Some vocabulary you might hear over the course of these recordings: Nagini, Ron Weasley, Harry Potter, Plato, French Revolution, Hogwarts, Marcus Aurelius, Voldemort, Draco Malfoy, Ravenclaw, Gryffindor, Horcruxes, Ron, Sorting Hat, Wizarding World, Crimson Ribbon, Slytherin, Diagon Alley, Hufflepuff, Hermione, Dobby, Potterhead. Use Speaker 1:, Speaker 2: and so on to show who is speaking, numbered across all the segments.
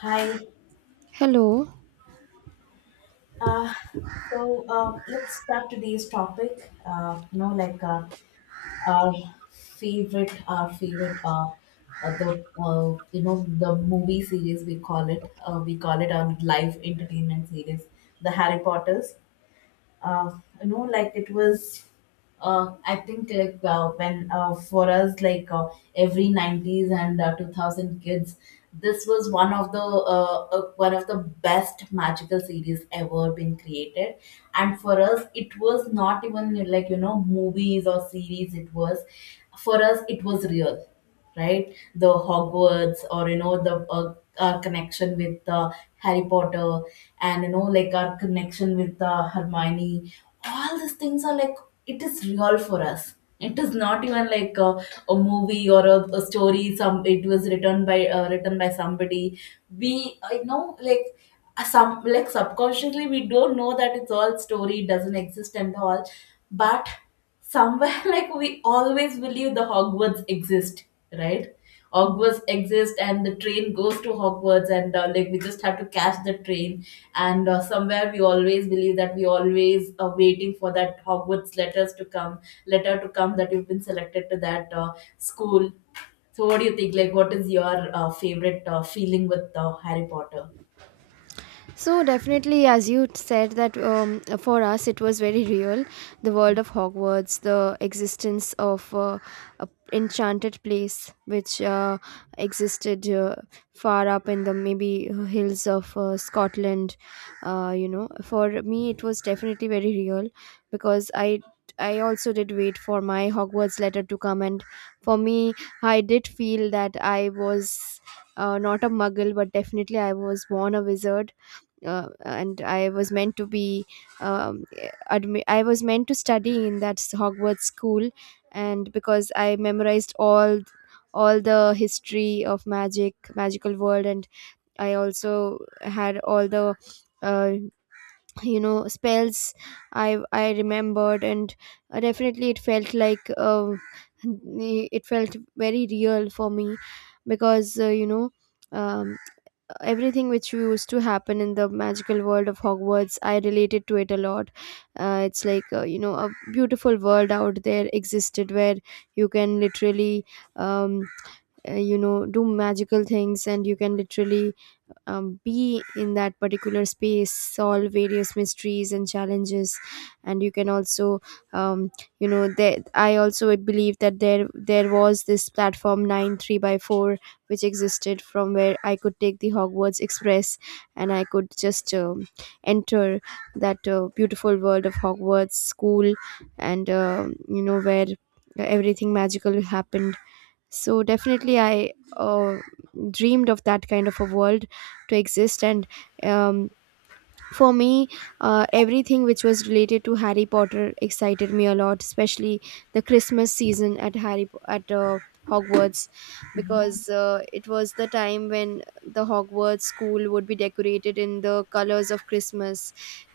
Speaker 1: Hi.
Speaker 2: Hello.
Speaker 1: Uh, so let's start today's topic. Our our favorite, the you know the movie series we call it. We call it our live entertainment series, the Harry Potter's. uh, it was, I think like when for us every nineties and 2000 kids, this was one of the best magical series ever been created, and for us it was not even like you know movies or series. It was for us it was real, right? The Hogwarts or you know the, our connection with Harry Potter, and you know like our connection with Hermione. All these things are like it is real for us. It is not even like a movie or a story. Some it was written by written by somebody. We I know like some like subconsciously we don't know that it's all story, it doesn't exist and all, but somewhere like we always believe the Hogwarts exist, right? Hogwarts exist, and the train goes to Hogwarts, and like we just have to catch the train. And somewhere we always believe that we always are waiting for that Hogwarts letters to come, letter to come, that you've been selected to that school. So what do you think? Like, what is your favorite feeling with Harry Potter?
Speaker 2: So definitely, as you said, that for us it was very real, the world of Hogwarts, the existence of a enchanted place which existed far up in the maybe hills of Scotland. For me it was definitely very real because I also did wait for my Hogwarts letter to come, and for me I did feel that I was not a muggle, but definitely I was born a wizard and I was meant to be um, I was meant to study in Hogwarts school, and because I memorized all the history of magic, magical world, and I also had all the uh, you know, spells I remembered, and definitely it felt like it felt very real for me because Um, everything which used to happen in the magical world of Hogwarts, I related to it a lot. It's like you know, a beautiful world out there existed where you can literally um, you know, do magical things, and you can literally be in that particular space, solve various mysteries and challenges, and you can also um, you know, there I also believe that there was this platform 9 3 by 4 which existed, from where I could take the Hogwarts Express, and I could just enter that beautiful world of Hogwarts school, and um, you know, where everything magical happened. So definitely I dreamed of that kind of a world to exist. And um, for me, everything which was related to Harry Potter excited me a lot, especially the Christmas season at Hogwarts,
Speaker 1: Yeah.
Speaker 2: because it was the time when the Hogwarts school would be decorated in the colors of Christmas,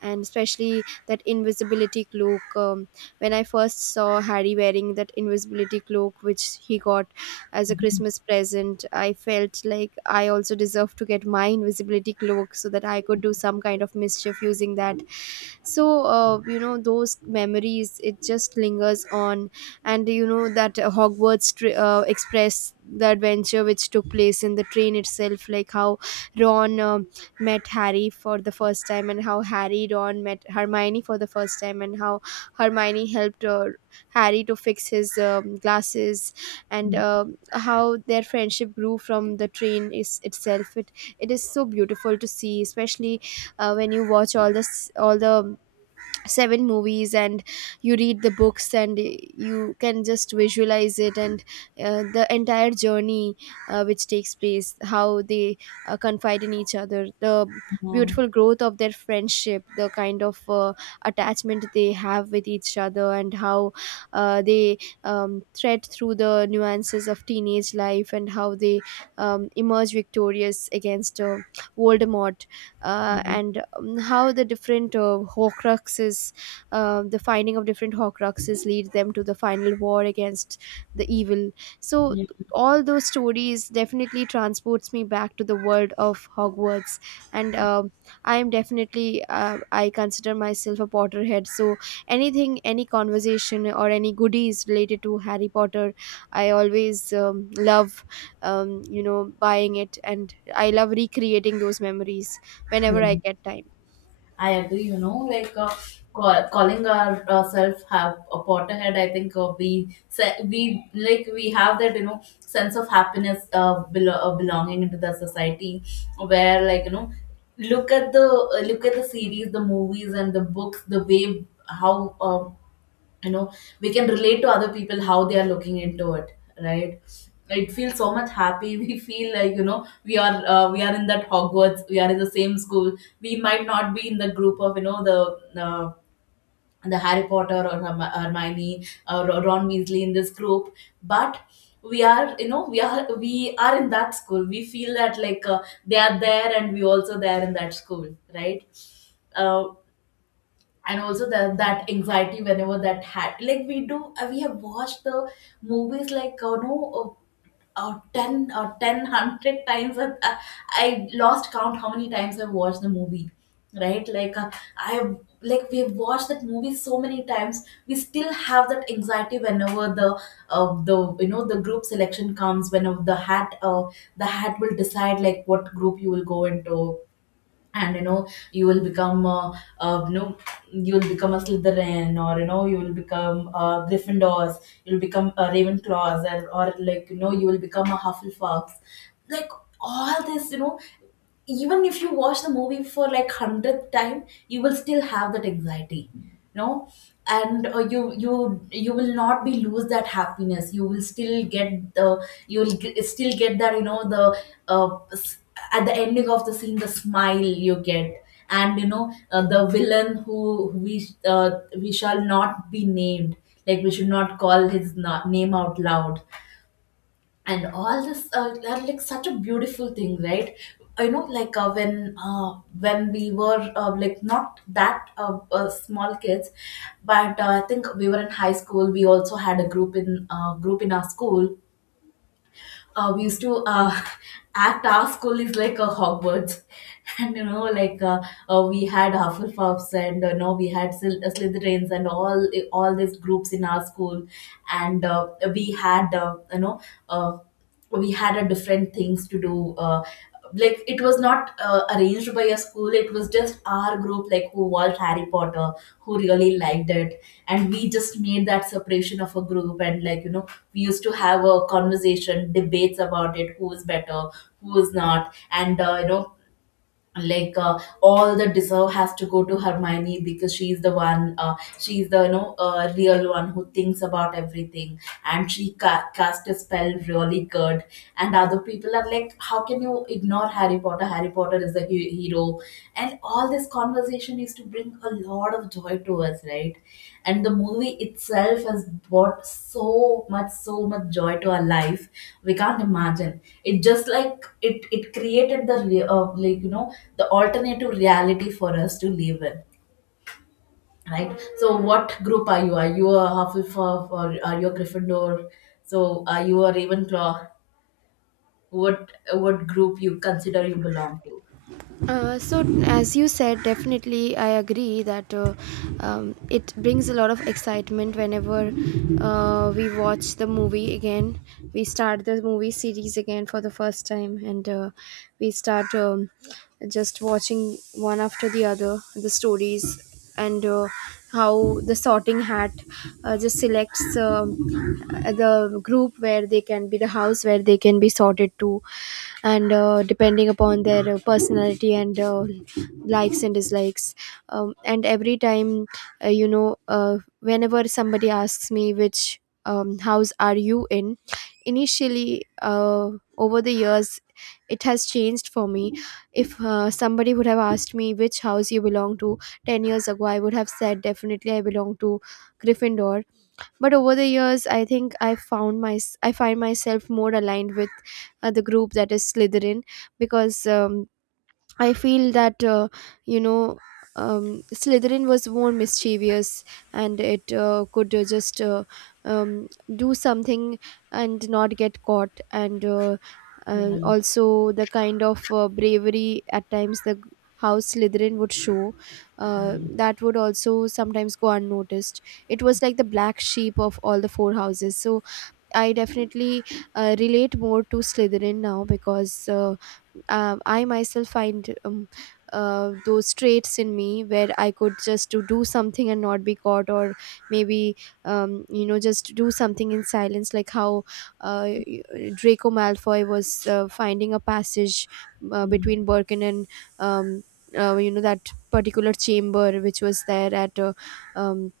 Speaker 2: and especially that invisibility cloak. When I first saw Harry wearing that invisibility cloak, which he got as a Christmas present, I felt like I also deserve to get my invisibility cloak so that I could do some kind of mischief using that. So, those memories, it just lingers on. And you know, that Express, the adventure which took place in the train itself, like how Ron met Harry for the first time, and how Ron met Hermione for the first time, and how Hermione helped Harry to fix his glasses, and how their friendship grew from the train is itself. It is so beautiful to see, especially when you watch all the seven movies, and you read the books and you can just visualize it, and the entire journey which takes place, how they confide in each other, the
Speaker 1: Yeah.
Speaker 2: beautiful growth of their friendship, the kind of attachment they have with each other, and how they thread through the nuances of teenage life, and how they emerge victorious against Voldemort, uh,
Speaker 1: Mhm.
Speaker 2: and um, how the different horcruxes, the finding of different horcruxes lead them to the final war against the evil. So
Speaker 1: Yeah.
Speaker 2: all those stories definitely transports me back to the world of Hogwarts, and I am definitely, I consider myself a potterhead. So anything, any conversation or any goodies related to Harry Potter, I always love, you know, buying it, and I love recreating those memories whenever I
Speaker 1: Yeah,
Speaker 2: get time.
Speaker 1: I agree, you know, calling ourselves have a Potterhead. I think we like we have that you know sense of happiness, belonging into the society, where like you know, look at the series, the movies, and the books, the way how you know we can relate to other people how they are looking into it, right? It feels so much happy. We feel like you know we are in that Hogwarts, we are in the same school. We might not be in the group of you know uh, the Harry Potter or Hermione or Ron Weasley in this group, but we are you know we are in that school. We feel that like they are there and we also there in that school, right? Uh, and also that that anxiety whenever that had, like we do we have watched the movies like no 10 or 1000 times, I lost count how many times I watched the movie, right? Like uh, i like we've watched that movie so many times, we still have that anxiety whenever the you know the group selection comes, whenever the hat will decide like what group you will go into, and you know you will become you know you will become a Slytherin, or you know you will become Gryffindors, you'll become a Ravenclaws, and or like you know you will become a Hufflepuff. Like all this you know, even if you watch the movie for like hundredth time, you will still have that anxiety, you know. And you you will not be lose that happiness, you will still get the, you will still get that, you know, uh, s- at the ending of the scene, the smile you get. And you know the villain who we shall not be named, like we should not call his name out loud. And all this are like such a beautiful thing, right? You know like when we were like not that small kids, but I think we were in high school. We also had a group in group in our school. We used to act our school is like a Hogwarts, and you know, like we had Hufflepuffs and no, we had Slytherins and all all these groups in our school, and we had you know. Uh, we had a different things to do, like it was not arranged by a school, it was just our group, like who watched Harry Potter, who really liked it. And we just made that separation of a group, and like you know we used to have a conversation debates about it, who is better, who is not. And you know like all the deserve has to go to Hermione because she's the one, she's the you know real one who thinks about everything, and she cast a spell really good. And other people are like how can you ignore Harry Potter, Harry Potter is the hero. And all this conversation is to bring a lot of joy to us, right? And the movie itself has brought so much so much joy to our life, we can't imagine. It just like it created the like you know the alternative reality for us to live in, right? So what group are you, are you a Hufflepuff or are you a Gryffindor? So are you a Ravenclaw? What group you consider you belong to?
Speaker 2: So as you said, definitely I agree that it brings a lot of excitement whenever we watch the movie again, we start the movie series again for the first time, and we start just watching one after the other, the stories, and how the sorting hat just selects the group where they can be, the house where they can be sorted to, and depending upon their personality and likes and dislikes. And every time, whenever somebody asks me which house are you in, initially, over the years, it has changed for me. If somebody would have asked me which house you belong to 10 years ago, I would have said definitely I belong to Gryffindor, but over the years, I think I found my I find myself more aligned with the group that is Slytherin, because I feel that you know Slytherin was more mischievous, and it could just um, do something and not get caught. And
Speaker 1: Yeah.
Speaker 2: also the kind of bravery at times, the how Slytherin would show, that would also sometimes go unnoticed. It was like the black sheep of all the four houses. So I definitely relate more to Slytherin now, because I myself find those traits in me where I could just to do something and not be caught, or maybe you know, just do something in silence, like how uh, Draco Malfoy was finding a passage
Speaker 1: Mm.
Speaker 2: between Birkin and um, you know, that particular chamber which was there at um,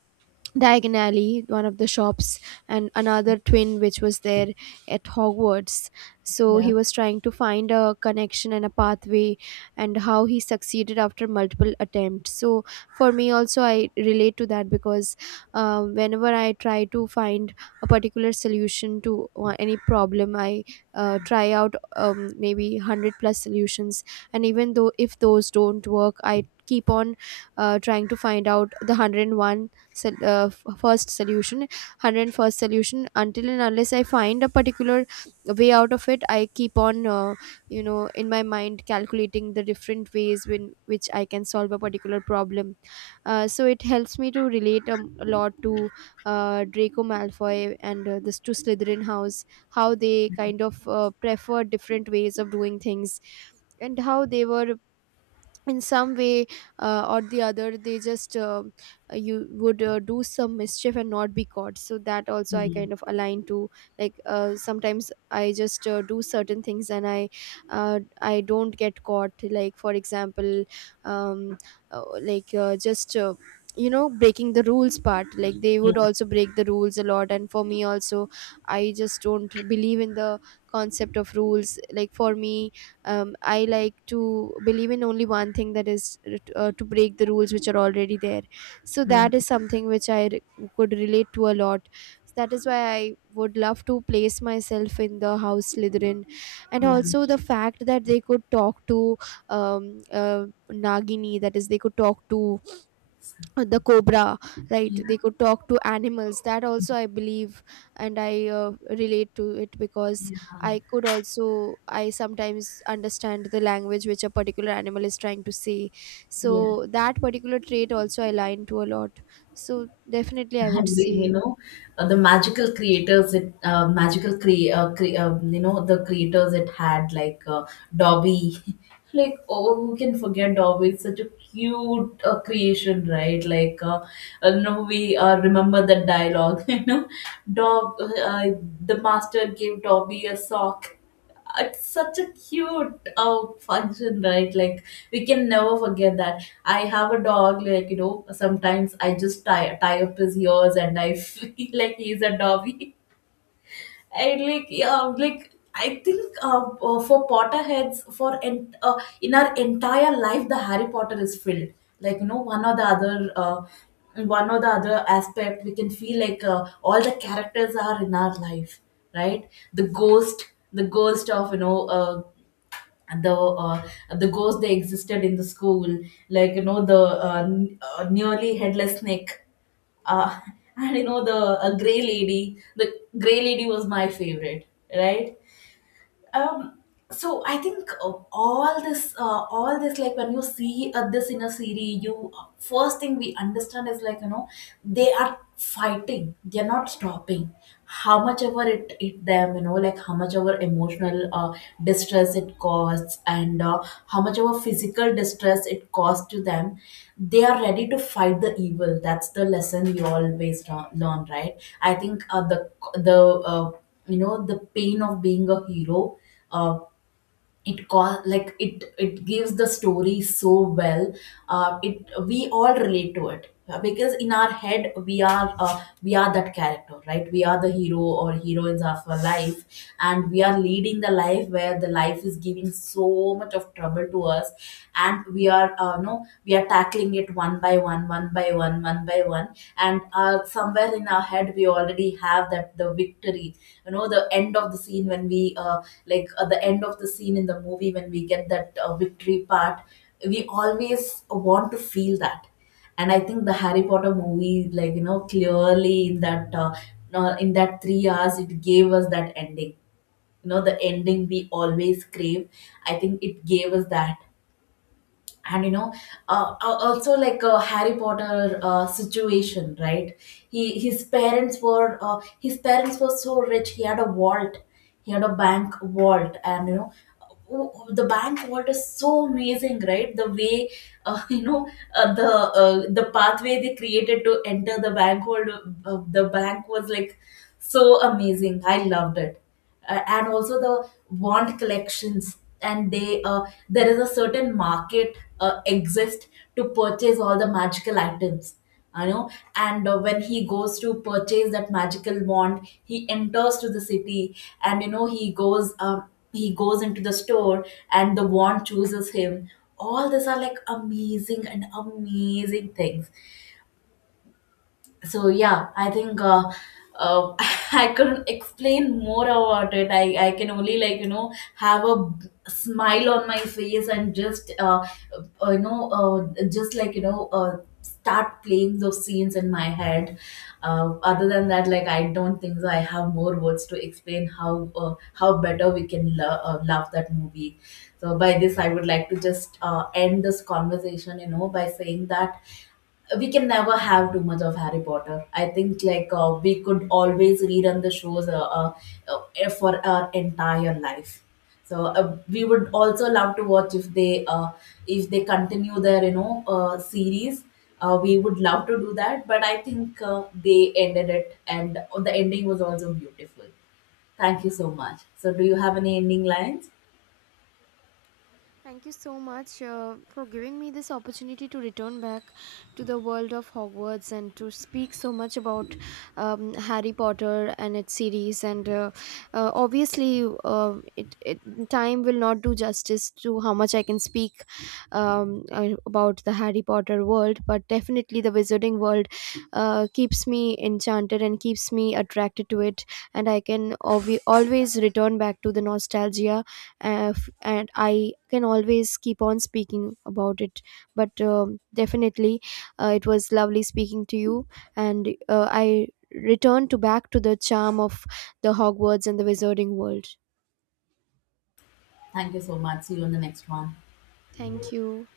Speaker 2: Diagon Alley, one of the shops, and another twin which was there at Hogwarts. So
Speaker 1: Yeah.
Speaker 2: he was trying to find a connection and a pathway, and how he succeeded after multiple attempts. So for me also, I relate to that because whenever I try to find a particular solution to any problem, I try out maybe 100 plus solutions, and even though if those don't work, I keep on trying to find out the 101 sol- uh, f- first solution 101st solution, until and unless I find a particular way out of it. I keep on you know, in my mind calculating the different ways when which I can solve a particular problem. So it helps me to relate a lot to Draco Malfoy and this to Slytherin house, how they kind of prefer different ways of doing things, and how they were in some way or the other, they just you would do some mischief and not be caught. So that also I kind of align to. Like sometimes I just do certain things and I don't get caught, like for example, um, like just you know, breaking the rules part, like they would
Speaker 1: Mm.
Speaker 2: also break the rules a lot. And for me also, I just don't believe in the concept of rules. Like for me, I like to believe in only one thing, that is, to break the rules which are already there. So
Speaker 1: Yeah.
Speaker 2: that is something which could relate to a lot. So that is why I would love to place myself in the house Slytherin. And
Speaker 1: Yes.
Speaker 2: also the fact that they could talk to um, uh, Nagini, that is, they could talk to the cobra, right?
Speaker 1: Yeah,
Speaker 2: They could talk to animals, that also I believe, and I relate to it, because
Speaker 1: yeah,
Speaker 2: I could also, I sometimes understand the language which a particular animal is trying to say. So
Speaker 1: yeah.
Speaker 2: that particular trait also I align to a lot. So definitely I would
Speaker 1: And we,
Speaker 2: say,
Speaker 1: you know, the magical creators, it magical cre cre you know, the creators it had like Dobby. Like, oh, who can forget Dobby? It's such a cute creation, right? Like, no, we remember that dialogue. You know, Dob, uh, the master gave Dobby a sock. It's such a cute function, right? Like we can never forget that. I have a dog, like you know sometimes I just tie up his ears and I feel like he's a Dobby. And like yeah, like I think for potterheads, in our entire life the Harry Potter is filled like you know one or the other one or the other aspect. We can feel like all the characters are in our life, right? The ghost, the ghost of you know the uh, the ghosts they existed in the school, like you know nearly headless snake, uh, and you know the gray lady. The gray lady was my favorite, right? Um, so I think all this all this, like when you see this in a series, you first thing we understand is like you know they are fighting, they're not stopping. How much ever it them, you know, like how much ever emotional distress it costs, and how much ever physical distress it costs to them, they are ready to fight the evil. That's the lesson we always learn, right? I think the uh, you know, the pain of being a hero, uh, like it gives the story so well. It we all relate to it, because in our head we are that character, right? We are the hero or heroines of our life, and we are leading the life where the life is giving so much of trouble to us. And we are no we are tackling it one by one, one by one, one by one. And somewhere in our head we already have that the victory, you know, the end of the scene when we the end of the scene in the movie when we get that victory part, we always want to feel that. And I think the Harry Potter movie, like you know, clearly in that 3 hours, it gave us that ending, you know, the ending we always crave. I think it gave us that. And you know also like a Harry Potter situation, right? he His parents were his parents were so rich, he had a vault. He had a bank vault, and you know the bank vault is so amazing, right? The way you know uh, the the pathway they created to enter the bank vault, the bank was like so amazing, I loved it. And also the wand collections. And they there is a certain market exist to purchase all the magical items, you know. And when he goes to purchase that magical wand, he enters to the city, and you know he goes into the store, and the wand chooses him. All these are like amazing and amazing things. So yeah, I think uh, I couldn't explain more about it. I can only, like you know, have a smile on my face, and just you know just like you know start playing those scenes in my head. Other than that, like I don't think so I have more words to explain how better we can love that movie. So by this I would like to just end this conversation, you know, by saying that we can never have too much of Harry Potter. I think like we could always rerun the shows for our entire life. So we would also love to watch if they continue their you know series. We would love to do that, but I think they ended it, and the ending was also beautiful. Thank you so much. So, do you have any ending lines?
Speaker 2: thank you so much for giving me this opportunity to return back to the world of Hogwarts and to speak so much about Harry Potter and its series. And obviously, it time will not do justice to how much I can speak about the Harry Potter world, but definitely the Wizarding world keeps me enchanted and keeps me attracted to it. And I can always return back to the nostalgia, and I can always keep on speaking about it, but definitely it was lovely speaking to you, and I return to back to the charm of the Hogwarts and the Wizarding world.
Speaker 1: Thank you so much. See you on the next one.
Speaker 2: Thank you.